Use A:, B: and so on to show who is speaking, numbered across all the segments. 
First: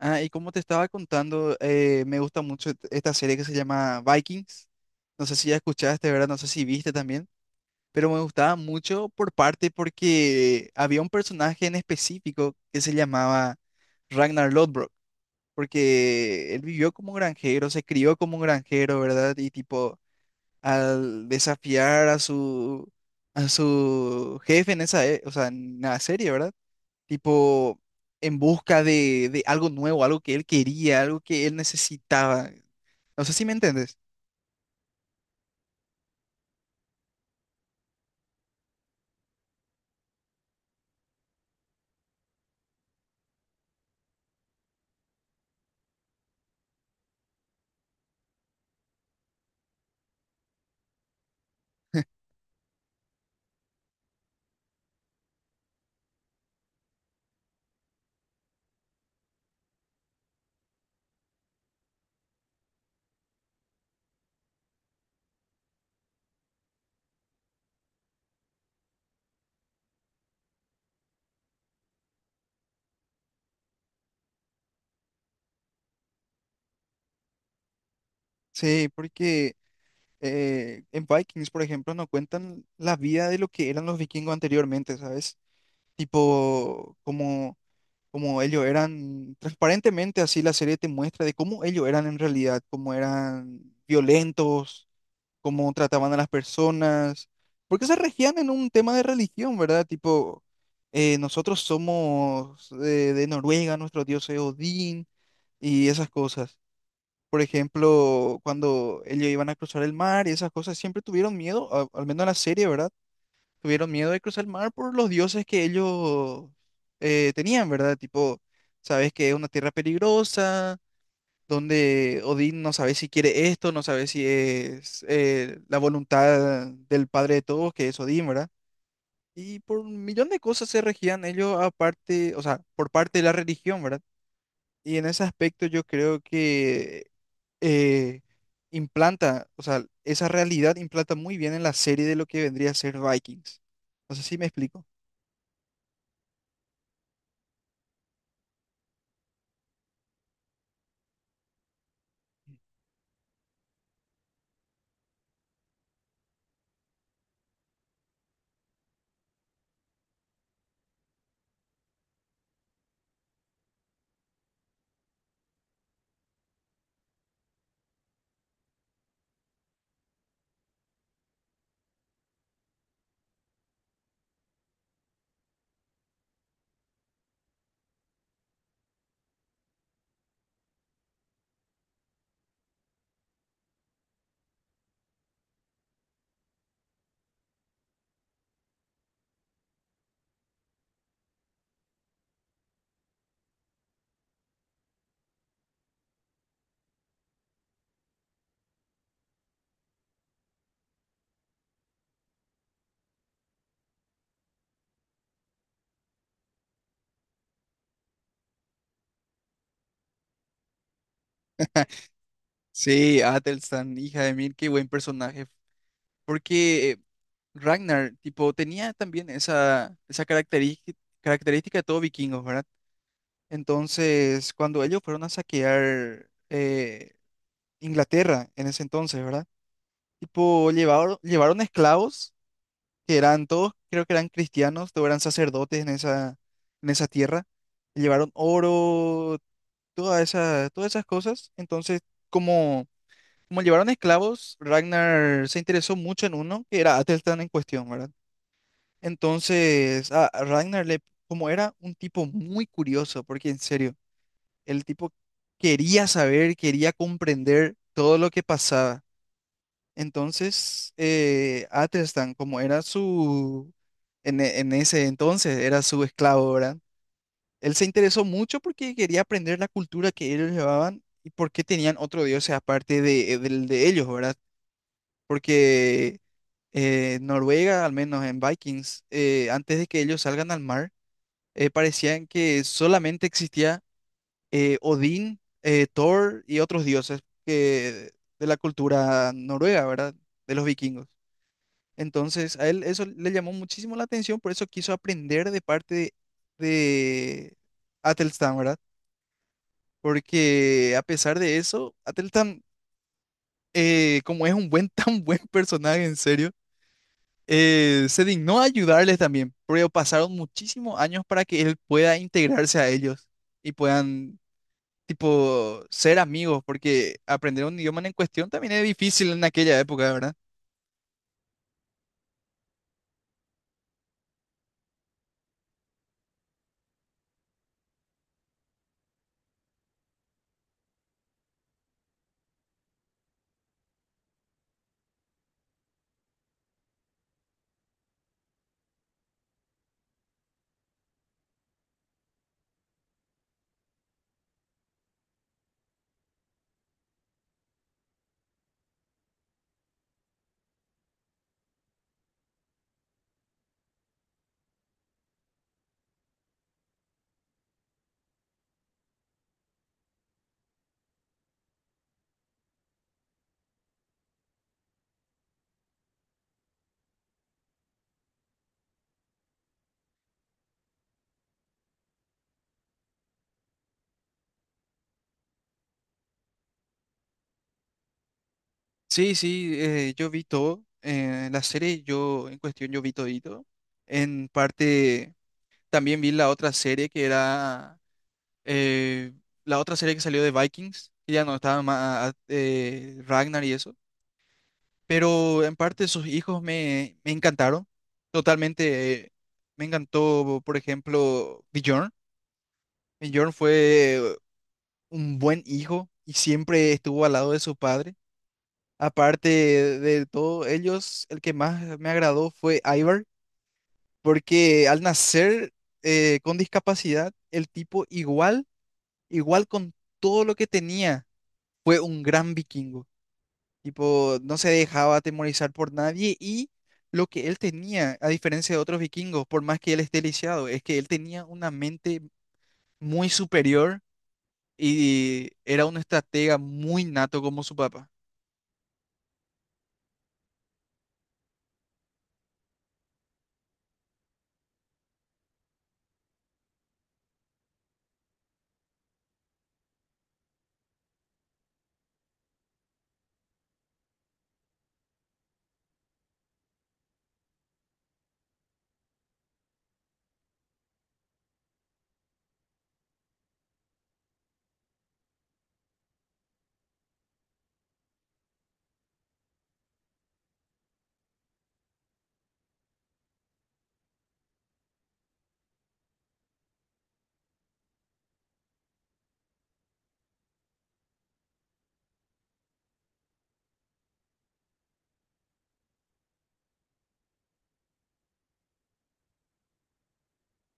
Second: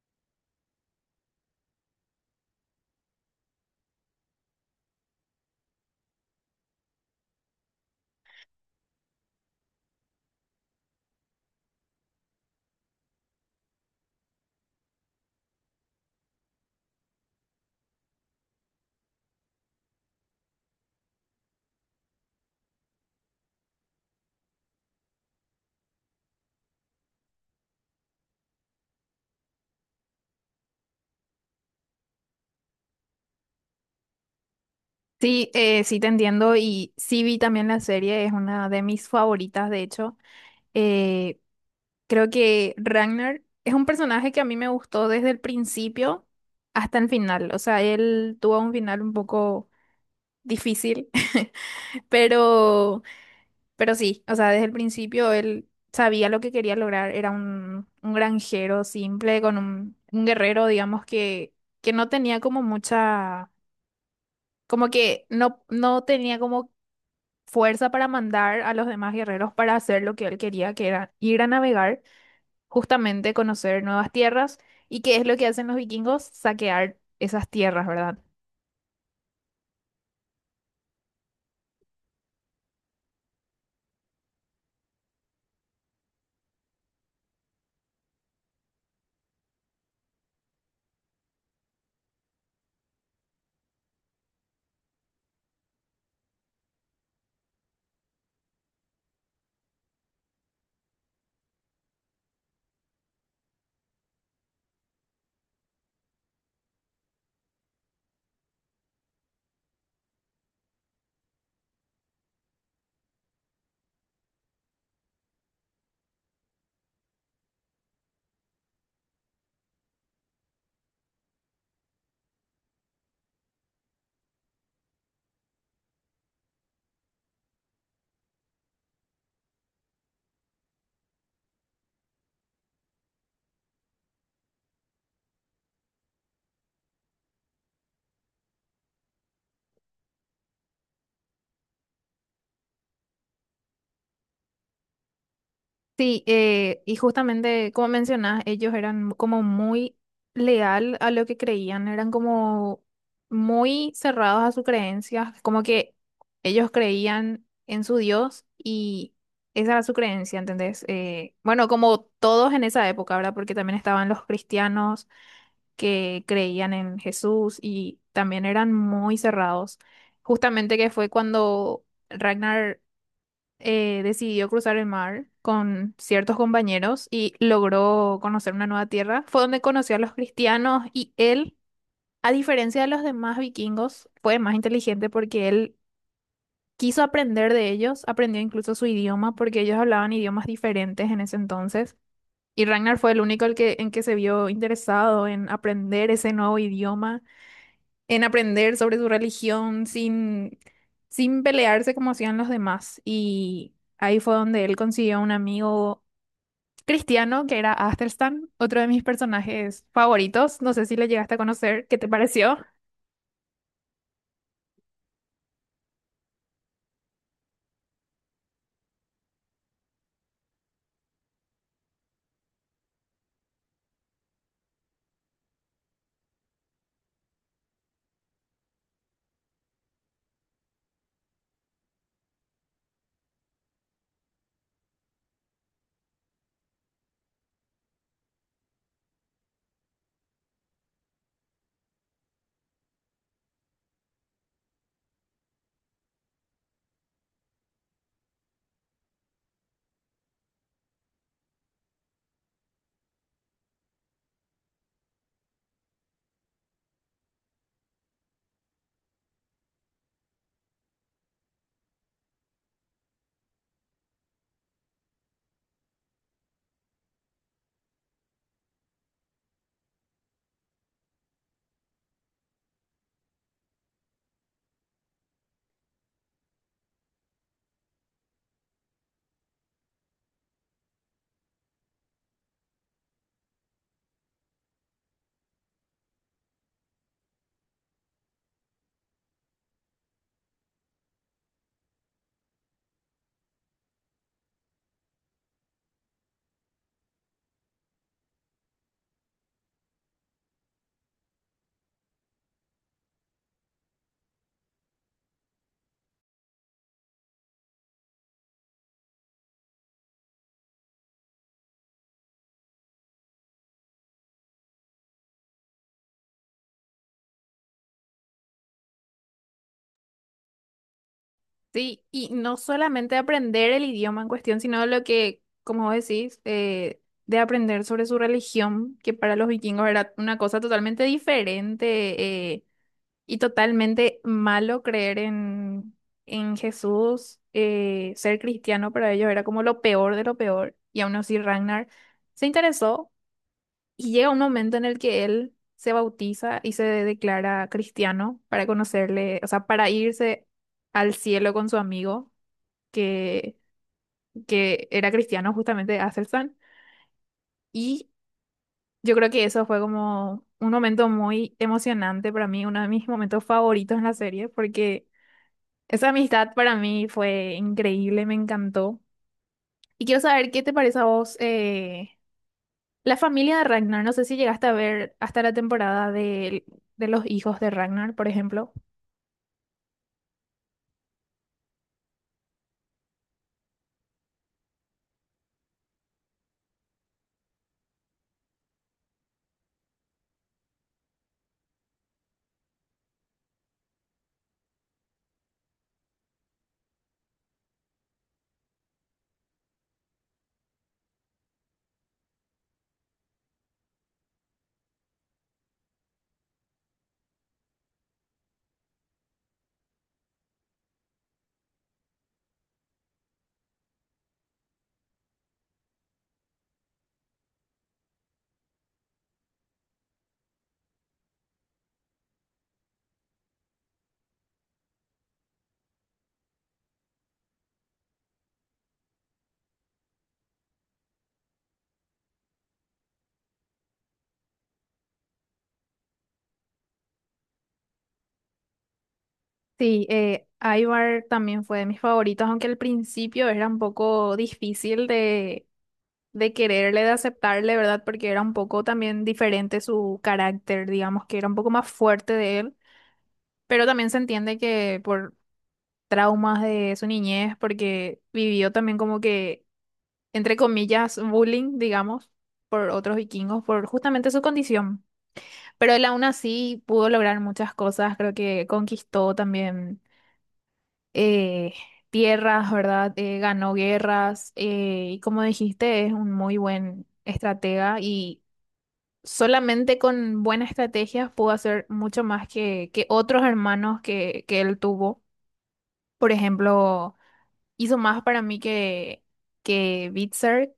A: Ah, y como te estaba contando, me gusta mucho esta serie que se llama Vikings. No sé si ya escuchaste, ¿verdad? No sé si viste también, pero me gustaba mucho por parte porque había un personaje en específico que se llamaba Ragnar Lodbrok, porque él vivió como granjero, se crió como granjero, ¿verdad? Y tipo, al desafiar a su jefe en esa, o sea, en la serie, ¿verdad? Tipo, en busca de algo nuevo, algo que él quería, algo que él necesitaba. No sé si me entiendes.
B: Sí, sí te entiendo y sí vi también la serie, es una de mis favoritas de hecho. Eh, Creo que Ragnar es un personaje que a mí me gustó desde el principio hasta el final, o sea, él tuvo un final un poco difícil, pero, pero sí, o sea, desde el principio él sabía lo que quería lograr, era un granjero simple, con un guerrero, digamos, que no tenía como mucha, como que no tenía como fuerza para mandar a los demás guerreros para hacer lo que él quería, que era ir a navegar, justamente conocer nuevas tierras. ¿Y qué es lo que hacen los vikingos? Saquear esas tierras, ¿verdad?
A: Sí, porque en Vikings, por ejemplo, no cuentan la vida de lo que eran los vikingos anteriormente, ¿sabes? Tipo, como, como ellos eran, transparentemente así la serie te muestra de cómo ellos eran en realidad, cómo eran violentos, cómo trataban a las personas, porque se regían en un tema de religión, ¿verdad? Tipo, nosotros somos de Noruega, nuestro dios es Odín y esas cosas. Por ejemplo, cuando ellos iban a cruzar el mar y esas cosas, siempre tuvieron miedo, al menos en la serie, ¿verdad? Tuvieron miedo de cruzar el mar por los dioses que ellos tenían, ¿verdad? Tipo, sabes que es una tierra peligrosa donde Odín no sabe si quiere esto, no sabe si es la voluntad del padre de todos, que es Odín, ¿verdad? Y por un millón de cosas se regían ellos aparte, o sea, por parte de la religión, ¿verdad? Y en ese aspecto yo creo que eh, implanta, o sea, esa realidad implanta muy bien en la serie de lo que vendría a ser Vikings. No sé si me explico.
B: Sí, y justamente como mencionás, ellos eran como muy leal a lo que creían, eran como muy cerrados a sus creencias, como que ellos creían en su Dios y esa era su creencia, ¿entendés? Bueno, como todos en esa época, ¿verdad? Porque también estaban los cristianos que creían en Jesús y también eran muy cerrados. Justamente que fue cuando Ragnar decidió cruzar el mar con ciertos compañeros y logró conocer una nueva tierra. Fue donde conoció a los cristianos y él, a diferencia de los demás vikingos, fue más inteligente porque él quiso aprender de ellos, aprendió incluso su idioma porque ellos hablaban idiomas diferentes en ese entonces. Y Ragnar fue el único el en que se vio interesado en aprender ese nuevo idioma en aprender sobre su religión sin pelearse como hacían los demás. Y ahí fue donde él consiguió un amigo cristiano que era Athelstan, otro de mis personajes favoritos. No sé si le llegaste a conocer, ¿qué te pareció?
A: Sí, Athelstan, hija de mil, qué buen personaje. Porque Ragnar, tipo, tenía también esa característica, característica de todo vikingos, ¿verdad? Entonces, cuando ellos fueron a saquear Inglaterra en ese entonces, ¿verdad? Tipo, llevaron esclavos, que eran todos, creo que eran cristianos, todos eran sacerdotes en esa tierra. Llevaron oro, toda esa, todas esas cosas. Entonces, como, como llevaron esclavos, Ragnar se interesó mucho en uno, que era Atelstan en cuestión, ¿verdad? Entonces, a Ragnar le, como era un tipo muy curioso, porque en serio, el tipo quería saber, quería comprender todo lo que pasaba. Entonces, Athelstan, como era su, en, en ese entonces era su esclavo, ¿verdad? Él se interesó mucho porque quería aprender la cultura que ellos llevaban y por qué tenían otro dios aparte de, del de ellos, ¿verdad? Porque Noruega, al menos en Vikings, antes de que ellos salgan al mar, parecían que solamente existía Odín, Thor y otros dioses que, de la cultura noruega, ¿verdad? De los vikingos. Entonces, a él eso le llamó muchísimo la atención, por eso quiso aprender de parte de Atelstan, ¿verdad? Porque a pesar de eso, Atelstan, como es un buen, tan buen personaje, en serio, se dignó a ayudarles también, pero pasaron muchísimos años para que él pueda integrarse a ellos y puedan tipo, ser amigos, porque aprender un idioma en cuestión también es difícil en aquella época, ¿verdad?
B: Sí, y no solamente aprender el idioma en cuestión, sino lo que, como vos decís, de aprender sobre su religión, que para los vikingos era una cosa totalmente diferente. eh, Y totalmente malo creer en Jesús. Ser cristiano para ellos era como lo peor de lo peor. Y aún así Ragnar se interesó y llega un momento en el que él se bautiza y se declara cristiano para conocerle, o sea, para irse al cielo con su amigo que, que era cristiano justamente Aselsan. Y yo creo que eso fue como un momento muy emocionante para mí, uno de mis momentos favoritos en la serie porque... Esa amistad para mí fue increíble, me encantó. Y quiero saber qué te parece a vos la familia de Ragnar. No sé si llegaste a ver hasta la temporada de los hijos de Ragnar, por ejemplo.
A: Sí, sí, yo vi todo, la serie yo en cuestión yo vi todito, en parte también vi la otra serie que era, eh, la otra serie que salió de Vikings, que ya no estaba más, Ragnar y eso, pero en parte sus hijos me, me encantaron, totalmente, me encantó, por ejemplo, Bjorn. Bjorn fue un buen hijo y siempre estuvo al lado de su padre. Aparte de todos ellos, el que más me agradó fue Ivar, porque al nacer con discapacidad, el tipo igual, igual con todo lo que tenía, fue un gran vikingo. Tipo, no se dejaba atemorizar por nadie y lo que él tenía, a diferencia de otros vikingos, por más que él esté lisiado, es que él tenía una mente muy superior y era un estratega muy nato como su papá.
B: Sí, Ivar también fue de mis favoritos, aunque al principio era un poco difícil de quererle, de aceptarle, ¿verdad? Porque era un poco también diferente su carácter, digamos que era un poco más fuerte de él. Pero también se entiende que por traumas de su niñez porque vivió también como que, entre comillas, bullying, digamos, por otros vikingos, por justamente su condición. Pero él aún así pudo lograr muchas cosas, creo que conquistó también eh, tierras, ¿verdad? Ganó guerras y como dijiste, es un muy buen estratega y... Solamente con buenas estrategias pudo hacer mucho más que otros hermanos que él tuvo. Por ejemplo, hizo más para mí que Bitzer,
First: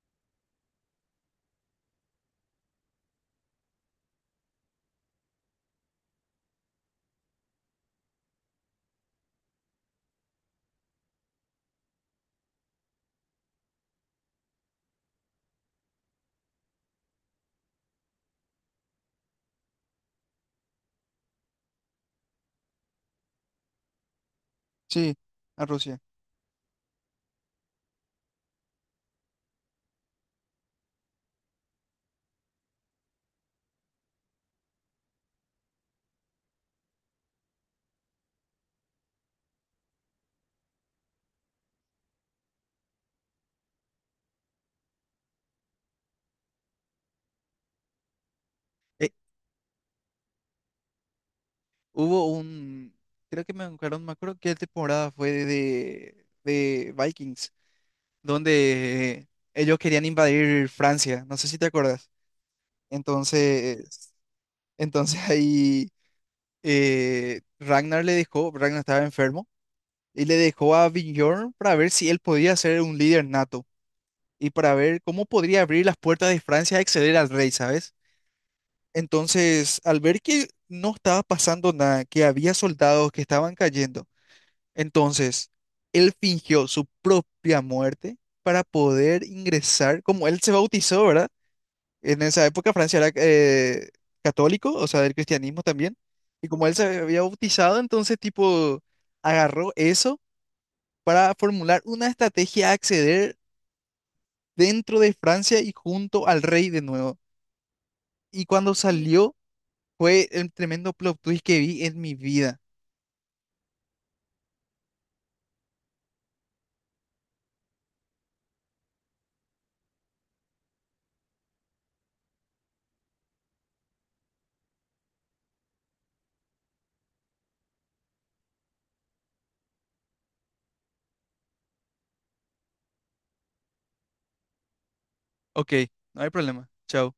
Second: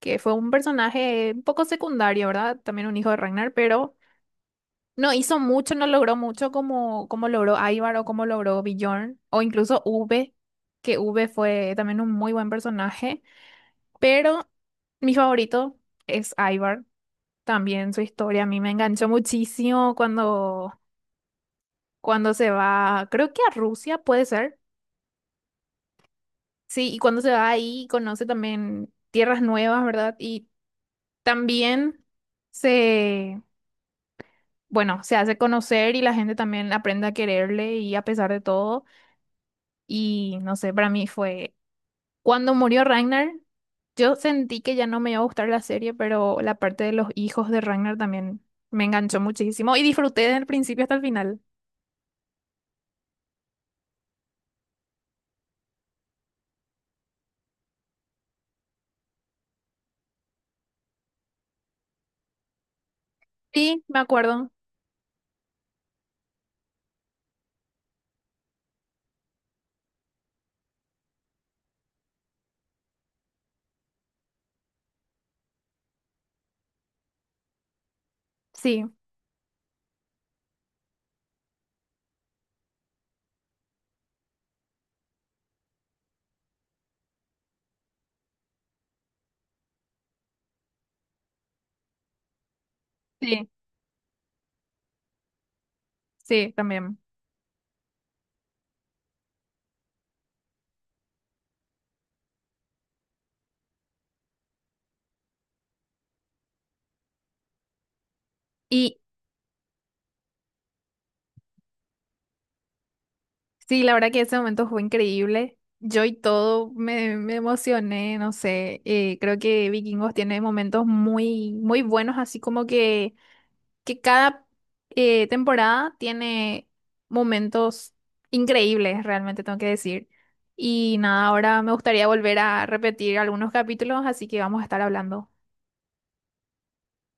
B: que fue un personaje un poco secundario, ¿verdad? También un hijo de Ragnar, pero no hizo mucho, no logró mucho como, como logró Ivar o como logró Bjorn, o incluso V, que V fue también un muy buen personaje, pero mi favorito es Ivar. También su historia a mí me enganchó muchísimo cuando, cuando se va, creo que a Rusia puede ser.
A: Sí, a Rusia.
B: Sí, y cuando se va ahí conoce también tierras nuevas, ¿verdad? Y también se, bueno, se hace conocer y la gente también aprende a quererle y a pesar de todo. Y no sé, para mí fue cuando murió Ragnar, yo sentí que ya no me iba a gustar la serie, pero la parte de los hijos de Ragnar también me
A: Eh,
B: enganchó muchísimo y disfruté desde el principio hasta el final.
A: hubo un, creo que me acuerdo, no me acuerdo qué temporada fue de Vikings, donde ellos querían invadir Francia, no sé si te acuerdas.
B: Sí, me
A: Entonces,
B: acuerdo.
A: entonces ahí Ragnar le dejó, Ragnar estaba enfermo, y le dejó a Bjorn para ver si él podía ser un líder nato y para ver cómo podría abrir las puertas de Francia a acceder al rey, ¿sabes?
B: Sí,
A: Entonces, al ver que no estaba pasando nada, que había soldados que estaban cayendo, entonces él fingió su propia muerte para poder ingresar, como él se bautizó, ¿verdad? En esa época Francia era
B: sí,
A: católico, o sea, del cristianismo también, y
B: sí,
A: como él se
B: también.
A: había bautizado, entonces tipo agarró eso para formular una estrategia a acceder dentro de Francia y junto al rey de nuevo. Y cuando
B: Y
A: salió, fue el tremendo plot twist que vi en mi vida.
B: sí, la verdad que ese momento fue increíble. Yo y todo me, me emocioné, no sé. Creo que Vikingos tiene momentos muy, muy buenos, así como que cada temporada tiene momentos increíbles, realmente tengo que decir. Y nada, ahora me gustaría volver a repetir algunos capítulos, así que vamos a estar hablando.
A: Ok, no hay problema. Chao.